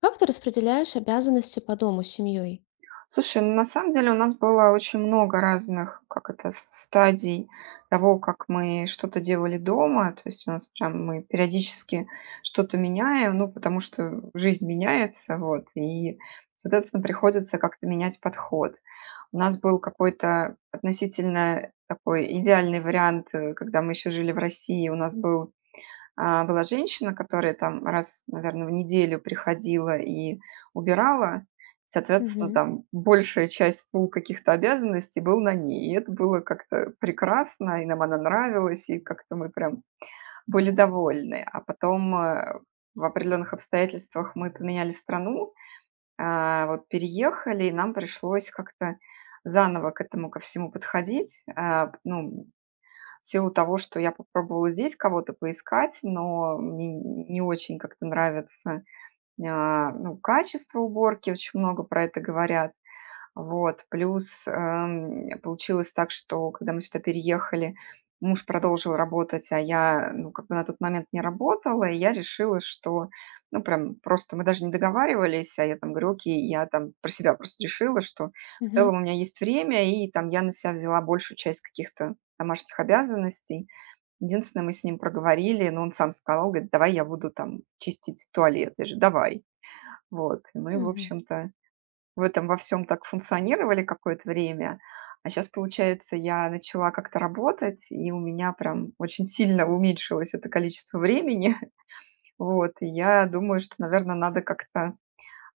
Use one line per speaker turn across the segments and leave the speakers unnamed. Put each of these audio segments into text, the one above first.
Как ты распределяешь обязанности по дому с семьей?
Слушай, ну, на самом деле у нас было очень много разных, как это, стадий того, как мы что-то делали дома. То есть у нас прям мы периодически что-то меняем, ну, потому что жизнь меняется, вот, и, соответственно, приходится как-то менять подход. У нас был какой-то относительно такой идеальный вариант, когда мы еще жили в России, у нас была женщина, которая там раз, наверное, в неделю приходила и убирала. Соответственно,
Мгм.
там большая часть пул каких-то обязанностей был на ней. И это было как-то прекрасно, и нам она нравилась, и как-то мы прям были довольны. А потом, в определенных обстоятельствах мы поменяли страну, вот переехали, и нам пришлось как-то заново к этому ко всему подходить. Ну, в силу того, что я попробовала здесь кого-то поискать, но мне не очень как-то нравится, ну, качество уборки, очень много про это говорят. Вот, плюс, получилось так, что когда мы сюда переехали, муж продолжил работать, а я, ну, как бы на тот момент не работала, и я решила, что, ну, прям просто мы даже не договаривались, а я там говорю: «Окей». Я там про себя просто решила, что в
Мгм.
целом у меня есть время, и там я на себя взяла большую часть каких-то домашних обязанностей. Единственное, мы с ним проговорили, но он сам сказал, говорит: «Давай я буду там чистить туалет». Я говорю: «Давай». Вот, и мы, в
Мгм.
общем-то, в этом во всем так функционировали какое-то время. А сейчас получается, я начала как-то работать, и у меня прям очень сильно уменьшилось это количество времени. Вот, и я думаю, что, наверное, надо как-то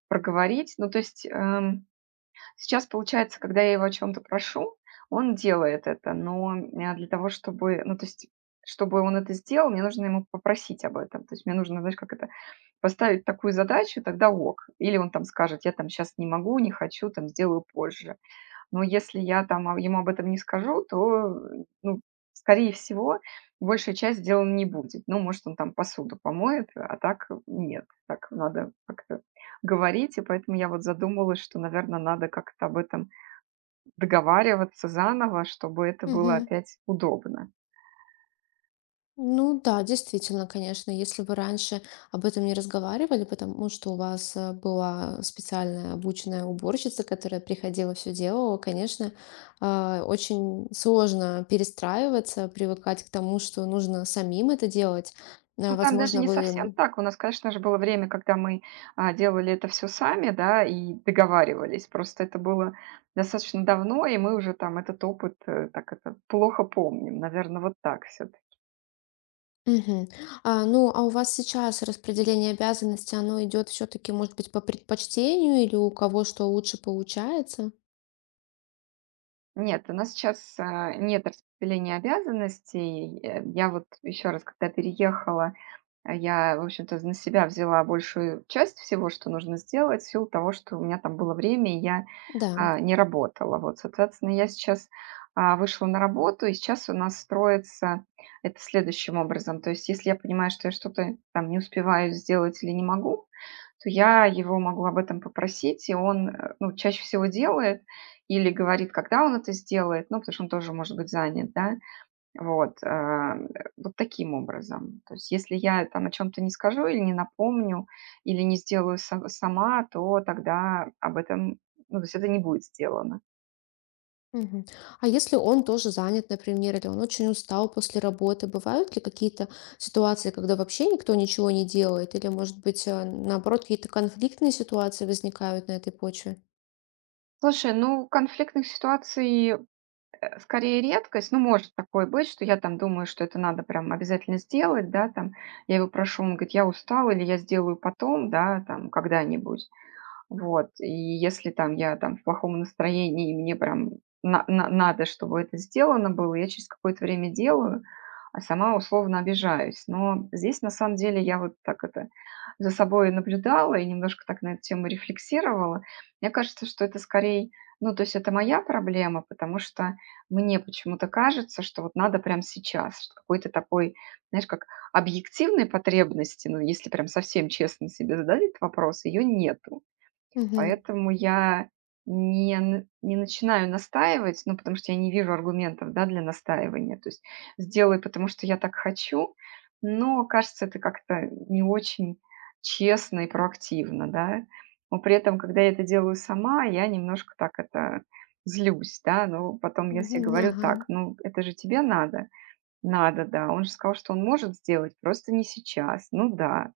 проговорить. Ну, то есть, сейчас получается, когда я его о чем то прошу, он делает это, но, для того, чтобы, ну, то есть, чтобы он это сделал, мне нужно ему попросить об этом. То есть мне нужно, знаешь, как это, поставить такую задачу, тогда ок. Или он там скажет: «Я там сейчас не могу, не хочу, там сделаю позже». Но если я там ему об этом не скажу, то, ну, скорее всего, большая часть дела не будет. Ну, может, он там посуду помоет, а так нет. Так надо как-то говорить. И поэтому я вот задумалась, что, наверное, надо как-то об этом договариваться заново, чтобы это было
Мгм.
опять удобно.
Ну да, действительно, конечно, если вы раньше об этом не разговаривали, потому что у вас была специальная обученная уборщица, которая приходила, все делала, конечно, очень сложно перестраиваться, привыкать к тому, что нужно самим это делать.
Ну, там даже
Возможно,
не совсем
вы
так. У нас, конечно же, было время, когда мы, делали это все сами, да, и договаривались. Просто это было достаточно давно, и мы уже там этот опыт, так это, плохо помним, наверное, вот так все таки.
Мгм. Ну, а у вас сейчас распределение обязанностей, оно идет все-таки, может быть, по предпочтению или у кого что лучше получается?
Нет, у нас сейчас, нет распределения обязанностей. Я вот еще раз, когда переехала, а я, в общем-то, з на себя взяла большую часть всего, что нужно сделать, в силу того, что у меня там было время, и я,
Да.
не работала. Вот, соответственно, я сейчас, вышла на работу, и сейчас у нас строится это следующим образом. То есть, если я понимаю, что я что-то там не успеваю сделать или не могу, то я его могу об этом попросить, и он, ну, чаще всего делает или говорит, когда он это сделает, ну, потому что он тоже может быть занят, да. Вот, вот таким образом. То есть если я там о чем то не скажу или не напомню, или не сделаю са сама, то тогда об этом, ну, то есть это не будет сделано.
Мгм. А если он тоже занят, например, или он очень устал после работы, бывают ли какие-то ситуации, когда вообще никто ничего не делает? Или, может быть, наоборот, какие-то конфликтные ситуации возникают на этой почве?
Слушай, ну, конфликтных ситуаций, скорее редкость. Ну, может такое быть, что я там думаю, что это надо прям обязательно сделать, да, там. Я его прошу, он говорит: «Я устал», или «Я сделаю потом», да, там, когда-нибудь. Вот, и если там я там в плохом настроении, и мне прям на надо, чтобы это сделано было, я через какое-то время делаю, а сама условно обижаюсь. Но здесь на самом деле я вот так это за собой наблюдала и немножко так на эту тему рефлексировала. Мне кажется, что это скорее, ну, то есть это моя проблема, потому что мне почему-то кажется, что вот надо прям сейчас, что какой-то такой, знаешь, как объективной потребности, ну, если прям совсем честно себе задать этот вопрос, ее нет.
Мгм.
Поэтому я не начинаю настаивать, ну, потому что я не вижу аргументов, да, для настаивания. То есть сделай, потому что я так хочу, но, кажется, это как-то не очень честно и проактивно, да. Но при этом, когда я это делаю сама, я немножко так это злюсь, да. Но потом я себе
Мгм.
говорю
Ага.
так: «Ну, это же тебе надо. Надо, да. Он же сказал, что он может сделать, просто не сейчас. Ну да».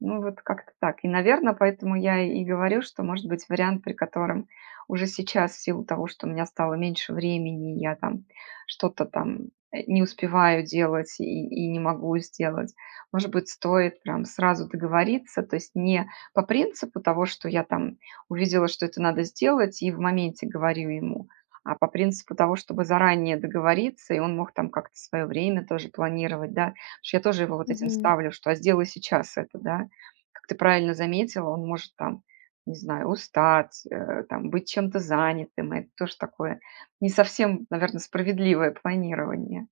Ну, вот как-то так. И, наверное, поэтому я и говорю, что, может быть, вариант, при котором уже сейчас, в силу того, что у меня стало меньше времени, я там что-то там не успеваю делать и не могу сделать, может быть, стоит прям сразу договориться, то есть не по принципу того, что я там увидела, что это надо сделать, и в моменте говорю ему, а по принципу того, чтобы заранее договориться, и он мог там как-то свое время тоже планировать, да, что я тоже его вот этим
Мгм.
ставлю, что сделай сейчас это, да, как ты правильно заметила, он может там, не знаю, устать, там, быть чем-то занятым. Это тоже такое не совсем, наверное, справедливое планирование.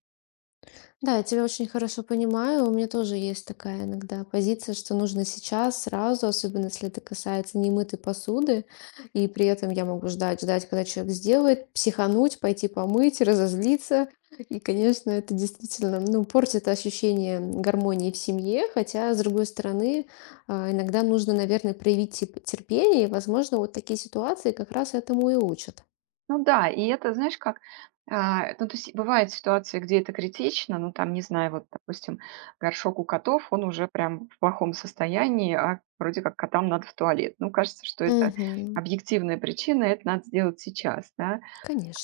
Да, я тебя очень хорошо понимаю. У меня тоже есть такая иногда позиция, что нужно сейчас, сразу, особенно если это касается немытой посуды. И при этом я могу ждать, ждать, когда человек сделает, психануть, пойти помыть, разозлиться. И, конечно, это действительно, ну, портит ощущение гармонии в семье. Хотя, с другой стороны, иногда нужно, наверное, проявить терпение. И, возможно, вот такие ситуации как раз этому и учат.
Ну да, и это, знаешь, как, ну, то есть бывают ситуации, где это критично, ну, там, не знаю, вот, допустим, горшок у котов, он уже прям в плохом состоянии, а вроде как котам надо в туалет. Ну, кажется, что это
Угу,
объективная причина, это надо сделать сейчас, да.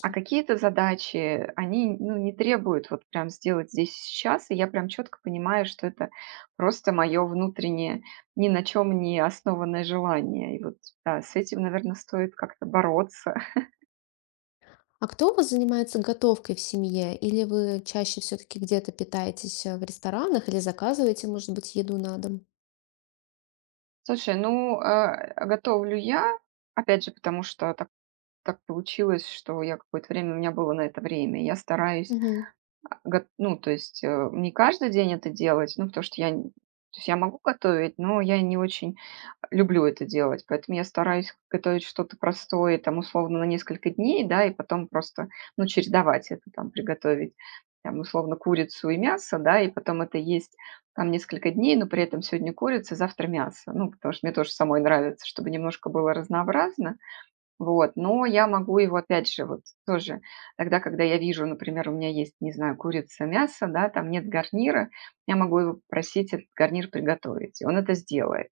А какие-то задачи, они, ну, не требуют вот прям сделать здесь и сейчас, и я прям четко понимаю, что это просто мое внутреннее, ни на чем не основанное желание. И вот, да, с этим, наверное, стоит как-то бороться.
А кто у вас занимается готовкой в семье? Или вы чаще все-таки где-то питаетесь в ресторанах или заказываете, может быть, еду на дом?
Слушай, ну, готовлю я, опять же, потому что так получилось, что я какое-то время, у меня было на это время. Я стараюсь,
Мгм.
ну, то есть не каждый день это делать, ну, потому что я, то есть я могу готовить, но я не очень люблю это делать, поэтому я стараюсь готовить что-то простое, там, условно, на несколько дней, да, и потом просто, ну, чередовать это, там, приготовить, там, условно, курицу и мясо, да, и потом это есть, там, несколько дней, но при этом сегодня курица, завтра мясо, ну, потому что мне тоже самой нравится, чтобы немножко было разнообразно, вот, но я могу его, опять же, вот, тоже, тогда, когда я вижу, например, у меня есть, не знаю, курица, мясо, да, там нет гарнира, я могу его попросить этот гарнир приготовить, и он это сделает.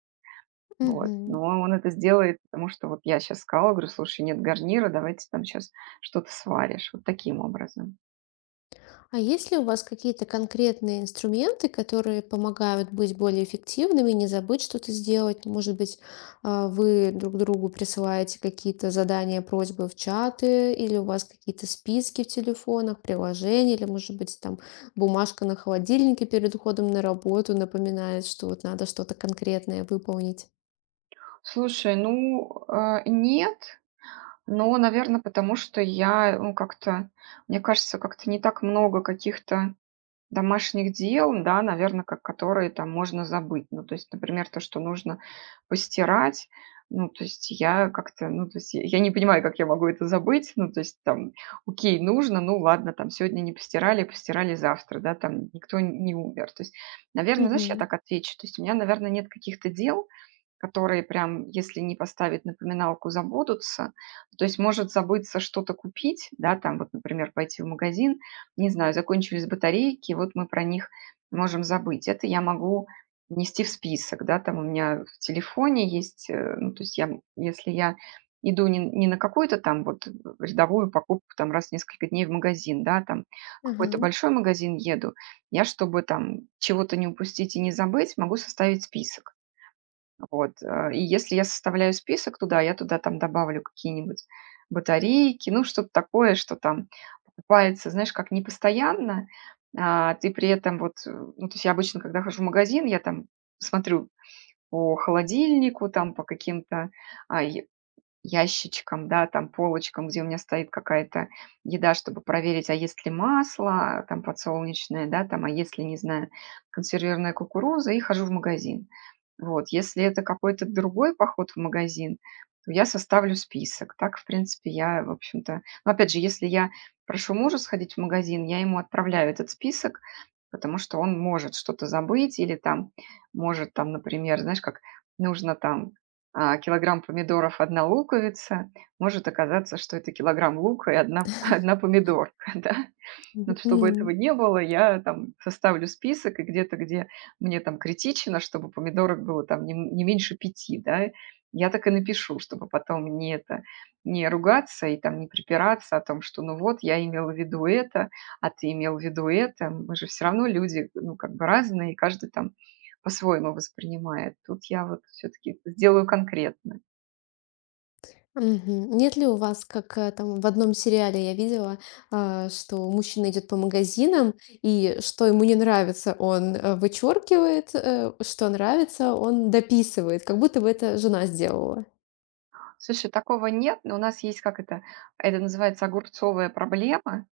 Вот.
Мгм.
Но он это сделает, потому что вот я сейчас сказала, говорю, слушай, нет гарнира, давайте там сейчас что-то сваришь. Вот таким образом.
А есть ли у вас какие-то конкретные инструменты, которые помогают быть более эффективными, не забыть что-то сделать? Может быть, вы друг другу присылаете какие-то задания, просьбы в чаты, или у вас какие-то списки в телефонах, приложения, или, может быть, там бумажка на холодильнике перед уходом на работу напоминает, что вот надо что-то конкретное выполнить?
Слушай, ну, нет, но, наверное, потому что я, ну, как-то, мне кажется, как-то не так много каких-то домашних дел, да, наверное, как которые там можно забыть. Ну, то есть, например, то, что нужно постирать. Ну, то есть я как-то, ну, то есть я не понимаю, как я могу это забыть. Ну, то есть там, окей, нужно, ну ладно, там сегодня не постирали, постирали завтра, да, там никто не умер. То есть, наверно, знаешь, я
Мгм.
так отвечу, то есть у меня, наверное, нет каких-то дел, которые прям, если не поставить напоминалку, забудутся. То есть может забыться что-то купить, да, там вот, например, пойти в магазин, не знаю, закончились батарейки, вот мы про них можем забыть. Это я могу внести в список, да, там у меня в телефоне есть, ну, то есть я, если я иду не на какую-то там вот рядовую покупку там раз в несколько дней в магазин, да, там в
Ага.
какой-то большой магазин еду, я, чтобы там чего-то не упустить и не забыть, могу составить список. Вот, и если я составляю список туда, я туда там добавлю какие-нибудь батарейки, ну, что-то такое, что там покупается, знаешь, как не постоянно, ты при этом вот, ну, то есть я обычно, когда хожу в магазин, я там смотрю по холодильнику, там по каким-то а, я- ящичкам, да, там полочкам, где у меня стоит какая-то еда, чтобы проверить, а есть ли масло, там подсолнечное, да, там, а есть ли, не знаю, консервированная кукуруза, и хожу в магазин. Вот, если это какой-то другой поход в магазин, то я составлю список. Так, в принципе, я, в общем-то. Но опять же, если я прошу мужа сходить в магазин, я ему отправляю этот список, потому что он может что-то забыть или там может там, например, знаешь, как нужно там, килограмм помидоров, одна луковица. Может оказаться, что это килограмм лука и одна одна помидорка, да. Вот чтобы этого
Мгм.
не было, я там составлю список, и где-то, где мне там критично, чтобы помидорок было там не меньше пяти, да, я так и напишу, чтобы потом не это, не ругаться и там не припираться о том, что ну вот, я имела в виду это, а ты имел в виду это. Мы же все равно люди, ну, как бы разные, и каждый там по-своему воспринимает. Тут я вот все-таки сделаю конкретно.
Мгм. Нет ли у вас, как там в одном сериале я видела, что мужчина идет по магазинам, и что ему не нравится, он вычеркивает, что нравится, он дописывает, как будто бы это жена сделала.
Слушай, такого нет, но у нас есть как это называется огурцовая проблема.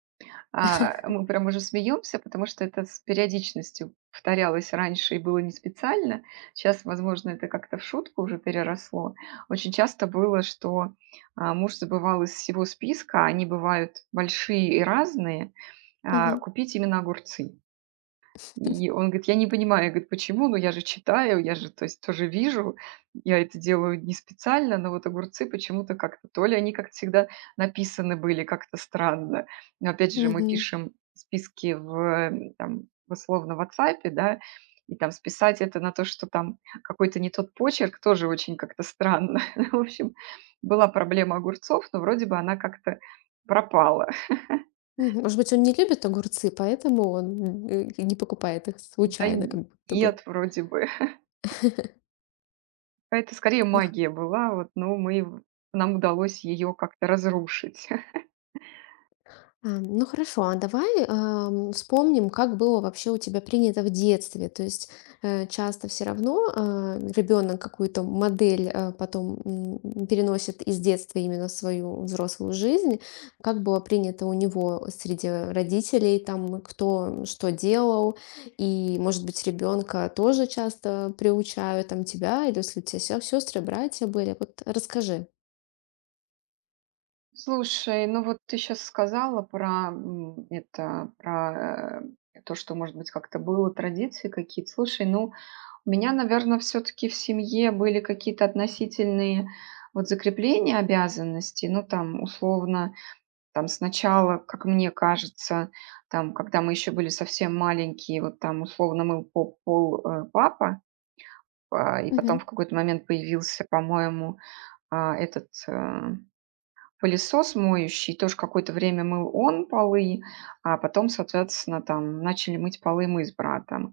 Мы прям уже смеемся, потому что это с периодичностью повторялось раньше и было не специально. Сейчас, возможно, это как-то в шутку уже переросло. Очень часто было, что, муж забывал из всего списка, а они бывают большие и разные,
Мгм.
купить именно огурцы. И он говорит: «Я не понимаю». Я говорю: «Почему? Ну, я же читаю, я же, то есть, тоже вижу. Я это делаю не специально, но вот огурцы почему-то как-то то ли они, как всегда, написаны были как-то странно». Но опять же, мы
Мгм.
пишем списки в, там, в условно, в «Ватсапе», да, и там списать это на то, что там какой-то не тот почерк, тоже очень как-то странно. Ну, в общем, была проблема огурцов, но вроде бы она как-то пропала.
Мгм. Может быть, он не любит огурцы, поэтому он не покупает их
Да
случайно, как будто бы.
нет, вроде бы. Это скорее магия была, вот, но мы в нам удалось ее как-то разрушить.
Ну хорошо, а давай, вспомним, как было вообще у тебя принято в детстве. То есть, часто все равно, ребенок какую-то модель, потом, переносит из детства именно в свою взрослую жизнь. Как было принято у него среди родителей, там, кто что делал. И, может быть, ребенка тоже часто приучают, там, тебя или если у тебя се сестры, братья были. Вот расскажи.
Слушай, ну вот ты сейчас сказала про, это, про, то, что, может быть, как-то было, традиции какие-то. Слушай, ну, у меня, наверное, все таки в семье были какие-то относительные вот закрепления обязанностей. Ну, там, условно, там сначала, как мне кажется, там, когда мы еще были совсем маленькие, вот там, условно, мыл по пол, папа. И потом
Мгм.
в какой-то момент появился, по-моему, этот, пылесос моющий. Тоже какое-то время мыл он полы, а потом, соответственно, там начали мыть полы мы с братом.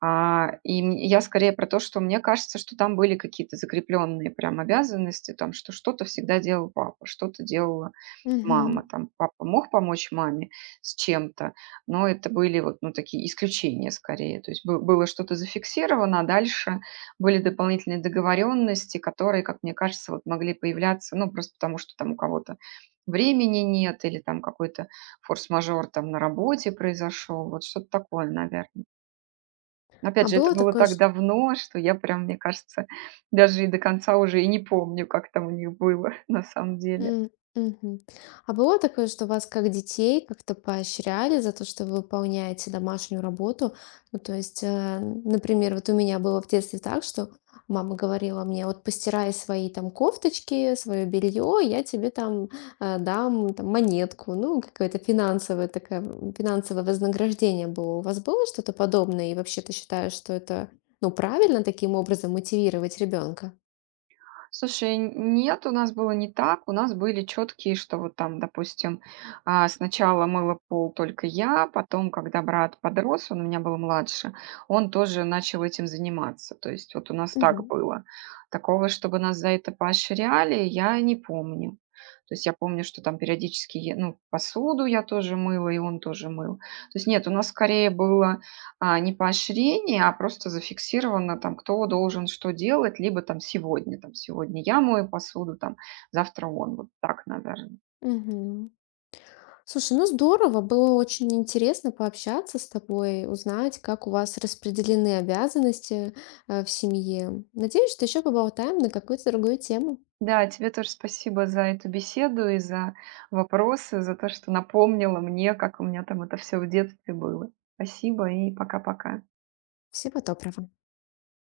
И мь я скорее про то, что мне кажется, что там были какие-то закрепленные прям обязанности, там, что что-то всегда делал папа, что-то делала
Мгм.
мама. Там папа мог помочь маме с чем-то, но это были вот, ну, такие исключения скорее. То есть бы было что-то зафиксировано, а дальше были дополнительные договоренности, которые, как мне кажется, вот могли появляться, ну, просто потому что там у кого-то времени нет или там какой-то форс-мажор там на работе произошел. Вот что-то такое, наверное.
А
Опять же, это
было
было
такое,
так давно, что я прям, мне кажется, даже и до конца уже и не помню, как там у них было на самом деле.
М, мгм. А было такое, что вас как детей как-то поощряли за то, что вы выполняете домашнюю работу? Ну, то есть, например, вот у меня было в детстве так, что мама говорила мне, вот постирай свои там кофточки, свое белье, я тебе там дам там, монетку, ну, какое-то финансовое такое, финансовое вознаграждение было. У вас было что-то подобное? И вообще ты считаешь, что это, ну, правильно таким образом мотивировать ребенка?
Слушай, нет, у нас было не так. У нас были четкие, что вот там, допустим, сначала мыла пол только я, потом, когда брат подрос, он у меня был младше, он тоже начал этим заниматься. То есть вот у нас так было. Такого, чтобы нас за это поощряли, я не помню. То есть я помню, что там периодически я ну, посуду я тоже мыла, и он тоже мыл. То есть нет, у нас скорее было не поощрение, а просто зафиксировано там, кто должен что делать, либо там сегодня, я мою посуду, там завтра он, вот так, наверное.
Угу. Слушай, ну здорово, было очень интересно пообщаться с тобой, узнать, как у вас распределены обязанности, в семье. Надеюсь, что еще поболтаем на какую-то другую тему.
Да, тебе тоже спасибо за эту беседу и за вопросы, за то, что напомнила мне, как у меня там это все в детстве было. Спасибо и пока-пока.
Всего доброго.